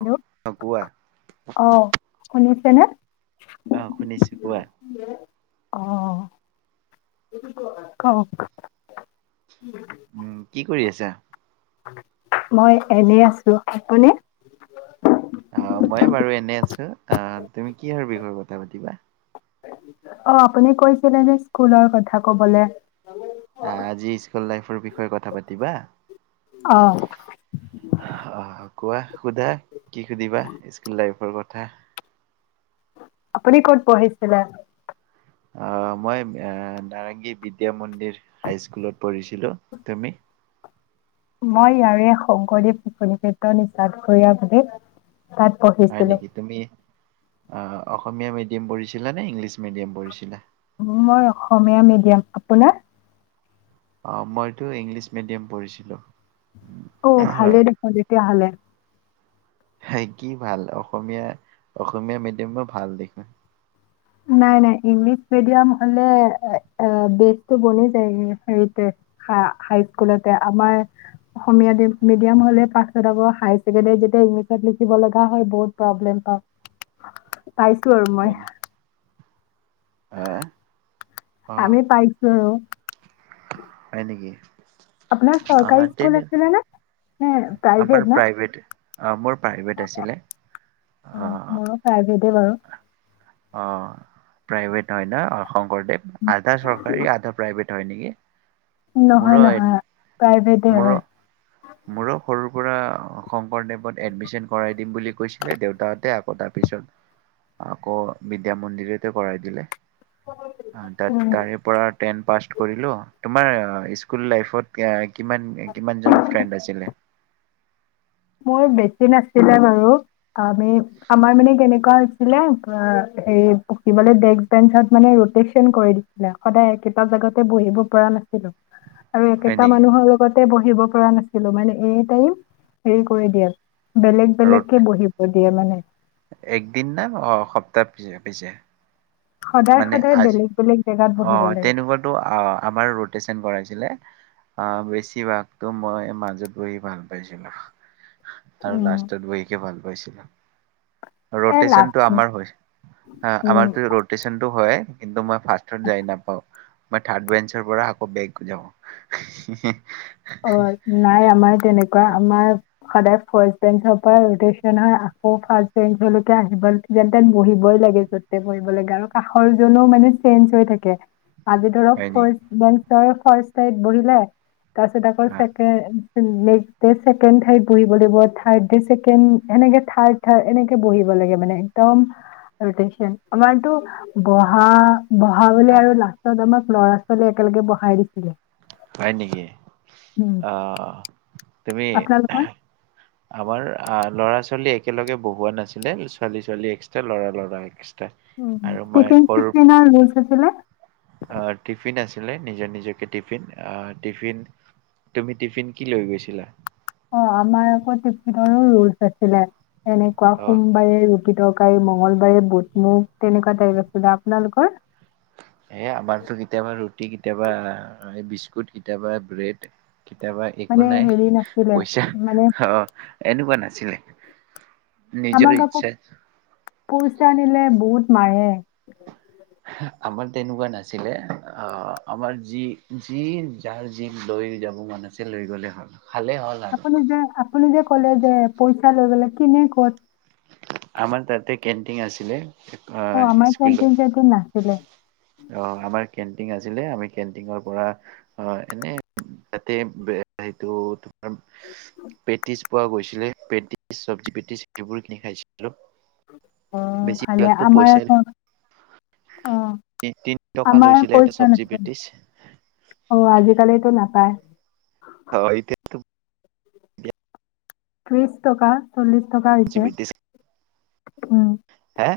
Hello অ কোৱা অহ শুনিছো কেনে অহ শুনিছো কোৱা অঁ কওঁক। উম কি কৰি আছা। মই এনে আছো আপুনি। অঁ মই বাৰু এনেই আছো অঁহ তুমি কিহৰ বিষয়ে কথা পাতিবা। অঁ আপুনি কৈছিলে যে স্কুলৰ কথা কবলে আজি স্কুল লাইফ বিষয়ে কথা পাতিবা অহ আহ কোৱা শুধা কি সুধিবা স্কুল লাইফৰ কথা? আপুনি ক'ত পঢ়িছিলে? অহ মই নাৰেংগী বিদ্যা মন্দিৰ হাইস্কুলত পঢ়িছিলো। তুমি? মই ইয়াৰে শংকৰদেৱ শিশু নিকেতন নিচাত কৰা তাতে। তাত পঢ়িছিলোঁ। অ অসমীয়া মিডিয়াম পঢ়িছিলা নে ইংলিছ মিডিয়াম পঢ়িছিলা? মই অসমীয়া মিডিয়াম। আপোনাৰ? অ মইতো ইংলিছ মিডিয়াম পঢ়িছিলো? অ ভালে দেখোন তেতিয়াাহ'লে সেত কি ভাল অসমীয়া, অসমীয়া মিডিয়ামো ভাল দেখোন। নাই নাই ইংলিছ মিডিয়াম হলে বেছি বনি যায়, হেৰিতে হাইস্কুলতে আমাৰ অসমীয়া মিডিয়াম হলে পাছত আকৌ হায়াৰ ছেকেণ্ডাৰীত যেতিয়া ইংলিছত লিখিব লগা হয় বহুত প্ৰব্লেম হয়। পাইছোঁ আৰু মই। হয় নে আহ অ আমি পাইছো আৰু, হয় নেকি আপোনাৰ অ চৰকাৰী তেনে স্কুল আছিলে নে? নে প্ৰাইভেট ন? অ মোৰ প্ৰাইভেট আছিলে আহ অঁ মোৰো প্ৰাইভেটেই বাৰু আহ আহ প্ৰাইভেট হয় ন অ শংকৰদেৱ আধা চৰকাৰী আধা প্ৰাইভেট। হয় নেকি নহয় মোৰো নহয় প্ৰাইভেটেই মোৰো হয় মোৰো সৰুৰ পৰা শংকৰদেৱত এডমিচন কৰাই দিম বুলি কৈছিলে, দেউতাহঁতে আকৌ তাৰ পিছত আকৌ বিদ্যা মন্দিৰতে কৰাই দিলে। তাত হয় তাৰে পৰা টেন পাজ। কৰিলো তোমাৰ স্কুল লাইফত কিমান কিমান জন পাইছিলে। মোৰ বেছি নাছিলে বাৰু, আমি আমাৰ মানে কেনেকুৱা হৈছিলে পঢ়িবলে ডেস্ক বেঞ্চত মানে ৰটেচন কৰি দিছিলে সদায় একেইটা জাগাতে বহিব পৰা নাছিলো। আৰু হয় একেটা নেকি মানুহৰ লগতে বহিম দিব পৰা নাছিলো মানে এ টাইম হেৰি কৰি দিয়াত বেলেগ ৰ'দ বেলেগকে বহিব দি দিয়ে মানে একদিন নে সপ্তাহ পিছে পিছে? সদায় মানে সদায় আজ বেলেগ বেলেগ জেগাত অ বহিব লাগে তেনেকুৱা আমাৰ ৰটেচন কৰাইছিলে। আহ বেছিভাগতো মই মাজত বহি ভাল পাইছিলো। আৰু লাষ্টত বহিকে ভাল পাইছোঁ। [inaudible] এই ৰটেচনটো লাষ্ট আমাৰ হয় আমাৰতো হয় কিন্তু মই ফাষ্ট‌ য'ত যায় নাপাওঁ মই থাৰ্ড বেঞ্চাৰ পৰা আকৌ বেগ যাওঁ হি হি হি অ নাই আমাৰ তেনেকুৱা আমাৰ সদায় ফাৰ্ষ্ট বেঞ্চৰ পৰা ৰটেশন হয় আকৌ ফাৰ্ষ্ট বেঞ্চ লৈকে আহিব যেনতেন বহিবই লাগে য'তে বহিব লাগে আৰু কাষৰ জনো মানে চেঞ্জ হৈ থাকে আজি ধৰক হয় নেকি ফাৰ্ষ্ট বেঞ্চ তই ফাৰ্ষ্টত বহিলে তাৰ পাছত আকৌ অ' চেকেণ্ড বহিব লাগিব চেকেণ্ড থাৰদ এনেকে বহিব লাগে মানে একদম এটেনচন আমাৰটো বহা বহা বুলি আৰু লাচট জনক ল'ৰা ছোৱালী একেলগে বঢ়ায় দিছিলে হয় নেকি উম, আহ তুমি আপোনালোকৰ? আমাৰ ল'ৰা ছোৱালী একেলগে বহোৱা নাছিলে ছোৱালী ছোৱালী এক্সট্ৰা ল'ৰা ল'ৰা এক্সট্ৰা উ আৰু মই টিফিন সৰু চিফিন লৈ থৈছিলা আহ টিফিন নিজৰ নিজকে টিফিন আহ টিফিন তুমি টিফিন কি লৈ গৈছিলা অ আমাৰ আকৌ টিফিনৰু ৰুলচ আছিলে এনেকুৱা অ' সোমবাৰে ৰু গীতৰকাৰী মঙগলবাৰে বুটমুগ তেনেকুৱা তাৰিখ আছিলো দা আপোনালোকৰ এ আমাৰতো কেতিয়াবা ৰুটি কেতিয়াবা এই বিস্কুট কেতিয়াবা ব্ৰেড কেতিয়াবা মানে একো নাই হেৰি নাছিলে মানে পইচা অ এনেকুৱা নাছিলে নিজৰ ইচ্ছা পইচানিলে বহুত মাৰে হ আমাৰ তেনেকুৱা নাছিলে আমাৰ যি যি যাৰ যি লৈ যাব মন আছে লৈ গ'লে হ'ল‌ আপুনি যে আপুনি যে ক'লে যে পইচা লৈ গলে কিনে ক'ত আমাৰ তাতে কেণ্টিন আছিলে অ আমাৰ স্কুলৰ কেণ্টিন চেণ্টিন নাছিলে অ আমাৰ কেন্টিন আছিলে আমি কেণ্টিনৰ পৰা এনে তাতে সেইটো‌ পেটিছ পোৱা গৈছিলে পেটিজ, চব্জি পেটিজ সেইবোৰ খিনি খাইছিল অহ ভালে আমাৰ পইচাই এখন অ তিনি টকা আমাৰ লৈছিলে এটা পইচা চব্জি নাছিল পেটিছ অ আজিকালটো নাপায় অ এতিয়াতো ত্ৰিশ টকা চল্লিছ টকা চব্জি হৈছে‌ পেটিছ উম‌ এ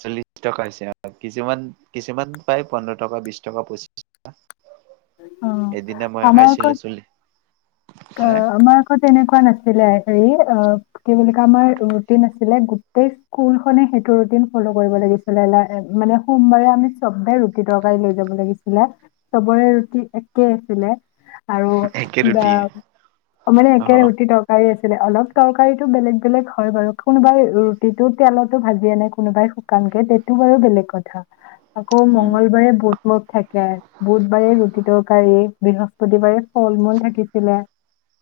চল্লিশ টকা হৈছে কিছুমান কিছুমান পাই পোন্ধৰ টকা, বিশ টকা, পঁচিশ টকা অ আমাৰ আক, খাইছিলো চলি অ হে আমাৰ আকত তেনেকুৱা নাছিল‌ ছিলে হেৰি অ কি বুলি কয় আমাৰ ৰুটিন আছিলে গোটেই স্কুল খনে সেইটো ৰুটিন ফল' কৰিব লাগিছিলে মানে সোমবাৰে আমি চবে ৰুটি তৰকাৰী লৈ যাব লাগিছিলে চবৰে ৰু টি একে আছিলে। আৰু একে ব ৰুটিয়ে অ মানে অহ একে ৰুটি তৰকাৰী আছে অলপ তৰকাৰীতো বেলেগ বেলেগ হয় বাৰু কোনোবাই ৰুটিটো তেলতো ভাজিয়ে আনে কোনোবাই শুকানকে সেটো বাৰু বেলেগ কথা আকৌ উম মঙগলবাৰে বুত মদ থাকে বুধবাৰে ৰুটি বৃহস্পতিবাৰে ফল মূল থাকিছিলে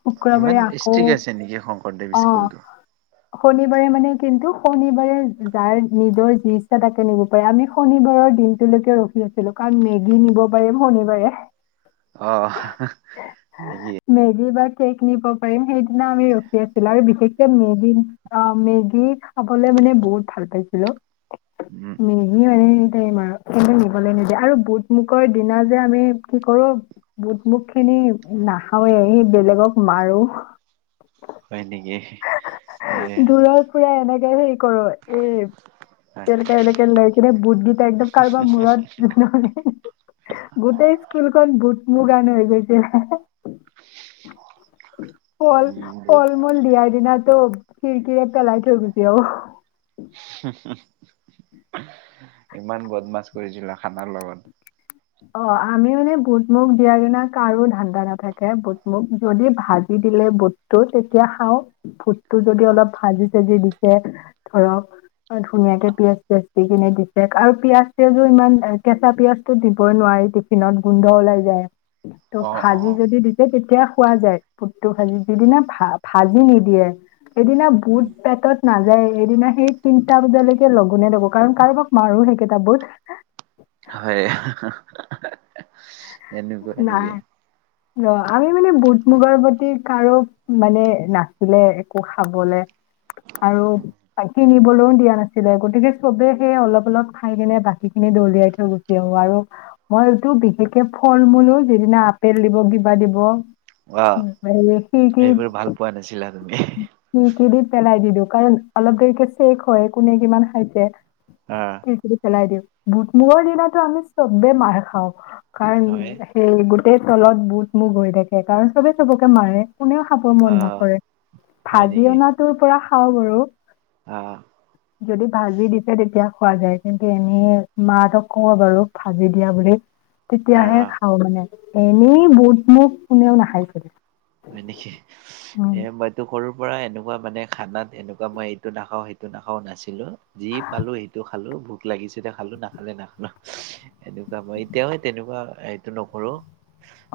শুক্ৰবাৰে ইমান আকৌ ষ্ট্ৰিক আছে নেকি শংকৰদেৱ স্কুলটো অহ শনিবাৰে মানে কিন্তু শনিবাৰে যাৰ নিজৰ যি ইচ্ছা তাকে নিব পাৰে আমি শনিবাৰৰ দিনটোলৈকে ৰখি আছিলো কাৰণ মেগী নিব পাৰিম শনিবাৰে। অ মেগি চেক নিব পাৰিম সেইটো সেই দিনা আমি ৰখি আছিলো আৰু বিশেষ কে মেগী অ মেগী খাবলে মানে বহুত ভাল পাইছিলো উম মেগি মানে পাৰিম আৰু এনে নিবলৈ নিদিয়ে আৰু বুটমুকৰৰ দিনা যে আমি কি কৰো বুট মুুখ খিনি নাখাওঁয়ে সেই বেলেগক মাৰো হয় নেকি এ [unintelligible] কৰো এ হয়। এনেকে এনেকে লৈ কিনে বুট কেইটা একদম কাৰোবাৰ মূৰত নহ'লে গোটেই খন বুট মো কানে হৈ গৈছে ফল উম বহুত ফল মূল দিয়াৰ দিনা টো খিৰিকিৰে পেলাই থৈ গোছি আহো ইমান বদমাছ কৰিছিলা খানাৰ লগত অ আমি মানে বুট মুগ দিয়াৰ দিনা কাৰো ধান্দা নাথাকে বুট মুগ যদি ভাজি দিলে বুটটো তেতিয়া খাওঁ তোৰ যদি অলপ ভাজি চাজি দিছে ধৰক ধুনীয়াকে পিয়াজ চিয়াজ টি কিনে দিছে আৰু পিয়াজ চিয়াজো ইমান কেঁচা পিয়াজো দি- দিব নোৱাৰি টিফিনত গোন্ধ ওলাই যায়। তো অ', ভাজি অ'। যদি দিছে তেতিয়া পোৱা যায় বুটটো ভাজি দিগিনে ভাজি নিদিয়ে। এদিনা বুট পেটত নাযায় এইদিনা সেই তিনটা বজালৈকে লগ গুনে দ'ব কাৰোবাক মাৰো সেইকেই টা বুট হয় এনেকুৱা হয় নেকি? অ আমি মানে বুট মুগৰ প্ৰতি কাৰো মানে নাছিলে একো খাবলে আৰু কিনবলৈও দিয়া নাছিলে গতিকে চবে সেই অলপ অলপ খাই কিনে বাকী খিনি দলিয়াই থৈ গুচি আহো আৰু মই এইটো বিশেষকে- ফল-মূলো যিদিনা আপেল দিব কিবা দিব। অ', খিৰকীত সেইবোৰ ভাল পোৱা নাছিলা তুমি? খিৰকীত দি পেলাই দিলোঁ। কাৰণ অলপ দেৰিকে চেক হয় কোনে কিমান খাইছে। অ', খিৰকী দি পেলাই দিওঁ। বুটমুগৰ দিনাতো আমি চবে মাৰ খাওঁ। হয় নি সেই গোটেই তলত বুট মুগ হৈ থাকে কাৰণ চবে চবকে মাৰে। কোনেও খাব মন অ', নকৰে হয় ভাজি অনাটোৰ পৰা খাওঁ বাৰু আহ্ যদি ভাজি দিছে তেতিয়া খোৱা যায় কিন্তু এনে মা হতক কওঁ বাৰু ভাজি দিয়া বুলি। তেতিয়াহে অ', খাওঁ মানে এনেই বুটমুগ কোনেও নাখায় চবে হয় নেকি এ মইটো সৰু পৰা এনেকুৱা মানে খানাত এনেকুৱা মই এইটো নাখাও সেইটো নাখাও নাছিলো। যি পালো সেইটো খা- খালো ভোক লাগিছে দে খালো নাখালে নাখাও, এনেকুৱা মই এতিয়াও তেনেকুৱা এইটো নকৰো।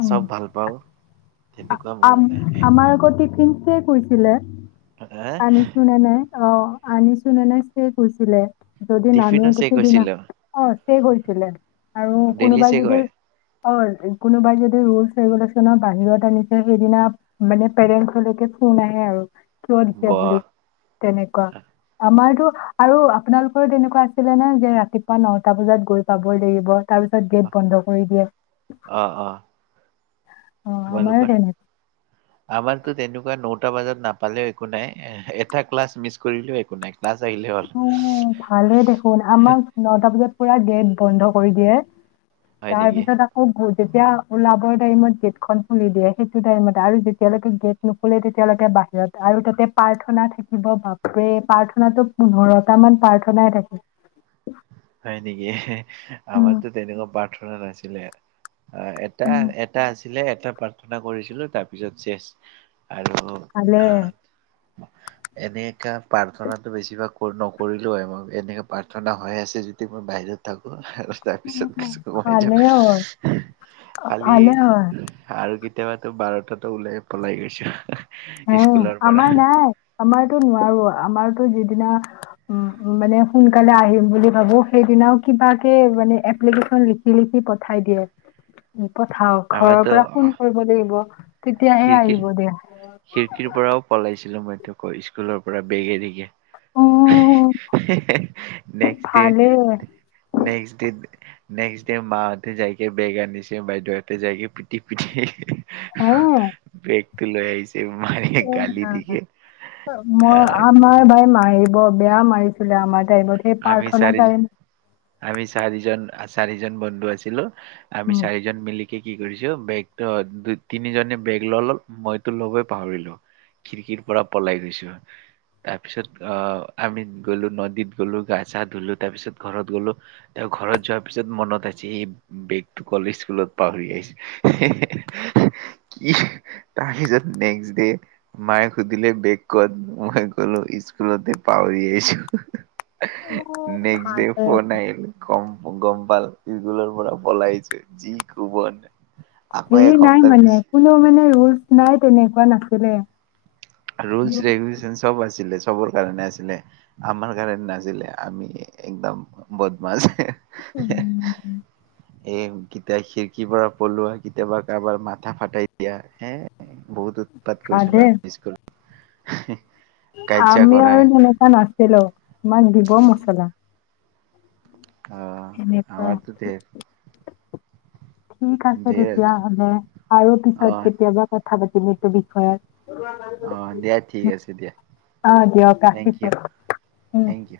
উম চব ভাল পাওঁ। তেনেকু আম আমাৰ আকৌ টিফিন চেক কৈছিলে আনিছোঁ নে নাই? অ আনিছো নে নাই চেক কৰি কৈছিলে। যদি নানো টিফিনো চেক কিছুদিনা হৈছিলো অ। সেই কৰিছিলে। আৰু ডেইলি কোনোবাই চেক যদি। হয়, কোনোবাই যদি ৰুলচ ৰেগুলেশ্যনৰ বাহিৰত। তাৰ মানে সেইদিনা মানে পেৰেন্টচলৈকে ফোন আহে আৰু। কিয় দিছে বুলি বাহ তেনেকুৱা, আমাৰো। আৰু আপোনালোকৰো তেনেকুৱা আছিলে নে যে ৰাতিপুৱা নটা বজাত গৈ পাব লাগিব। তাৰপিছত গেট বন্ধ কৰি দিয়ে। অ', অ', অ আমাৰো তোমালোকৰ, তেনেকুৱা আমাৰটো তেনে। কিবা নটা বজাত নাপালেও একো নাই এটা ক্লাছ মিছ কৰিলেও একো নাই। ক্লাছ আহিলে হ'ল উম ভালে দেখোন আমাক নটা বজাত। পুৰা গেট বন্ধ কৰি দিয়ে। হয় নেকি তাৰপিছত আকৌ বুজ। যেতিয়া ওলাবৰ টাইমত গেটখন খুলি দিয়ে সেইটো টাইমত আৰু যেতিয়ালৈকে গেট নোখোলে তেতিয়ালৈকে বাহিৰত আৰু তাতে প্ৰাৰ্থনা থাকিব বাফৰে প্ৰাৰ্থনাটো। পোন্ধৰটামান প্ৰাৰ্থনাই থাকে। হয় নেকি। উম, আমাৰটো তেনেকুৱা প্ৰাৰ্থনা নাছিলে। অ, এটা উম, এটা আছে। ছিলে এটা প্ৰাৰ্থনা কৰিছিলো তাৰপিছত চেচ। আৰু ভালে আহ, এনেকা। প্ৰাৰ্থনাটো বেছিভাগ নকৰিলেও হয় মই এনেকে প্ৰাৰ্থনা হৈ আছে যে। মই বাহিৰত থাকো। আৰু তাৰপিছত কিছু সোমাই ভালে যাব হয় খালি ভালে হয় আৰু কেতিয়াবাতো বাৰত। তাতো ওলাই পলাই গৈছো। হে, স্কুলৰ পৰা আমাৰ নাই আমাৰতো নোৱাৰো আমাৰতো। যিদিনা উম মানে সোনকালে আহিম বুলি ভাবো সেইদিনাও কিবাকে মানে এপ্লিকেচন লিখি লিখি পঠাই দিয়ে। পঠাও ঘৰৰ আমাৰতো পৰা ফোন কৰিব লাগিব। তেতিয়া হে খিৰিকীৰ আহিব, দিয়া। খিৰিকীৰ পৰাও পলাইছিলো মইতো আকৌ স্কুলৰ পৰা বেগে দেগে। হি অ', হি হি নেক্স ডে, ভালেই নেক্স ডে। নেক্সট ডে, মাহঁতে যাইকে বেগ আনিছে বাইদেউহঁতে যাইকে পিটি -পিটি। বেগ। বেগ লৈ আহিছে। মাৰে উ গালি দিকে মই আহ আমাৰ ভাই মায়ে ৰ বেয়া মাৰিছিলে আমাক। পঠিয়াই আমি প্ৰাৰ্থনা চাৰি টাইম। আমি চাৰিজন চাৰিজন বন্ধু আছিলো। আমি চাৰিজন মিলি কি কি কৰিছো বেগ ত দু তিনিজনে বেগ ল ললো মইতো ল'বই পাহৰিলো খিৰিকীৰ পৰা পলাই গৈছো, তাৰপিছত অ' আমি গলো নদীত গ'লো গা চা ধুলো তাৰ পিছত ঘৰত গ'লো তেওঁ ঘৰত যোৱাৰ পিছত মনত আছে এই বেগটো কলে স্কুলত পাহৰি আহিছো কি তাৰপিছত নেক্স দে মায়ে সুধিলে বেগ ক'ত মই কলো স্কুলতে পাহৰি আহিছো। নেক্সট ডে [unintelligible] ফোন আহিল কম গম পাল স্কুলৰ পৰা পলাইছো যি কুবন। সেয়ে নাই মানে কোনো মানে নাই তেনেকুৱা নাছিলে। ৰুলছ ৰেগুলচন সব আছিলে। চবৰ কাৰণে আছিলে আমাৰ কাৰণে নাছিলে আমি একদম বদমাছ। উম, এ, কেতিয়া খিৰিকীৰ পৰা পলোৱা কেতিয়াবা কাৰোবাৰ মাথা ফাটাই দিয়া হে বহুত উৎপাত ভালে কৰিছিলোঁ আমি স্কুলত। [inaudible] কাজিয়া আমি কৰা। আৰু তেনেকুৱা নাছিলো আমাক দিব এনেকুৱা মছলা। অহ এনেকুৱা। আমাৰতো ধেৰ ঠিক আছে তেতিয়া হ'লে আৰু পিছত অহ কেতিয়াবা কথা পাতি বিষয়ত অহ দিয়া ঠিক আছে দিয়া অ' দিয়ক থেংক ইউ ৰাখিছোঁ। Thank U.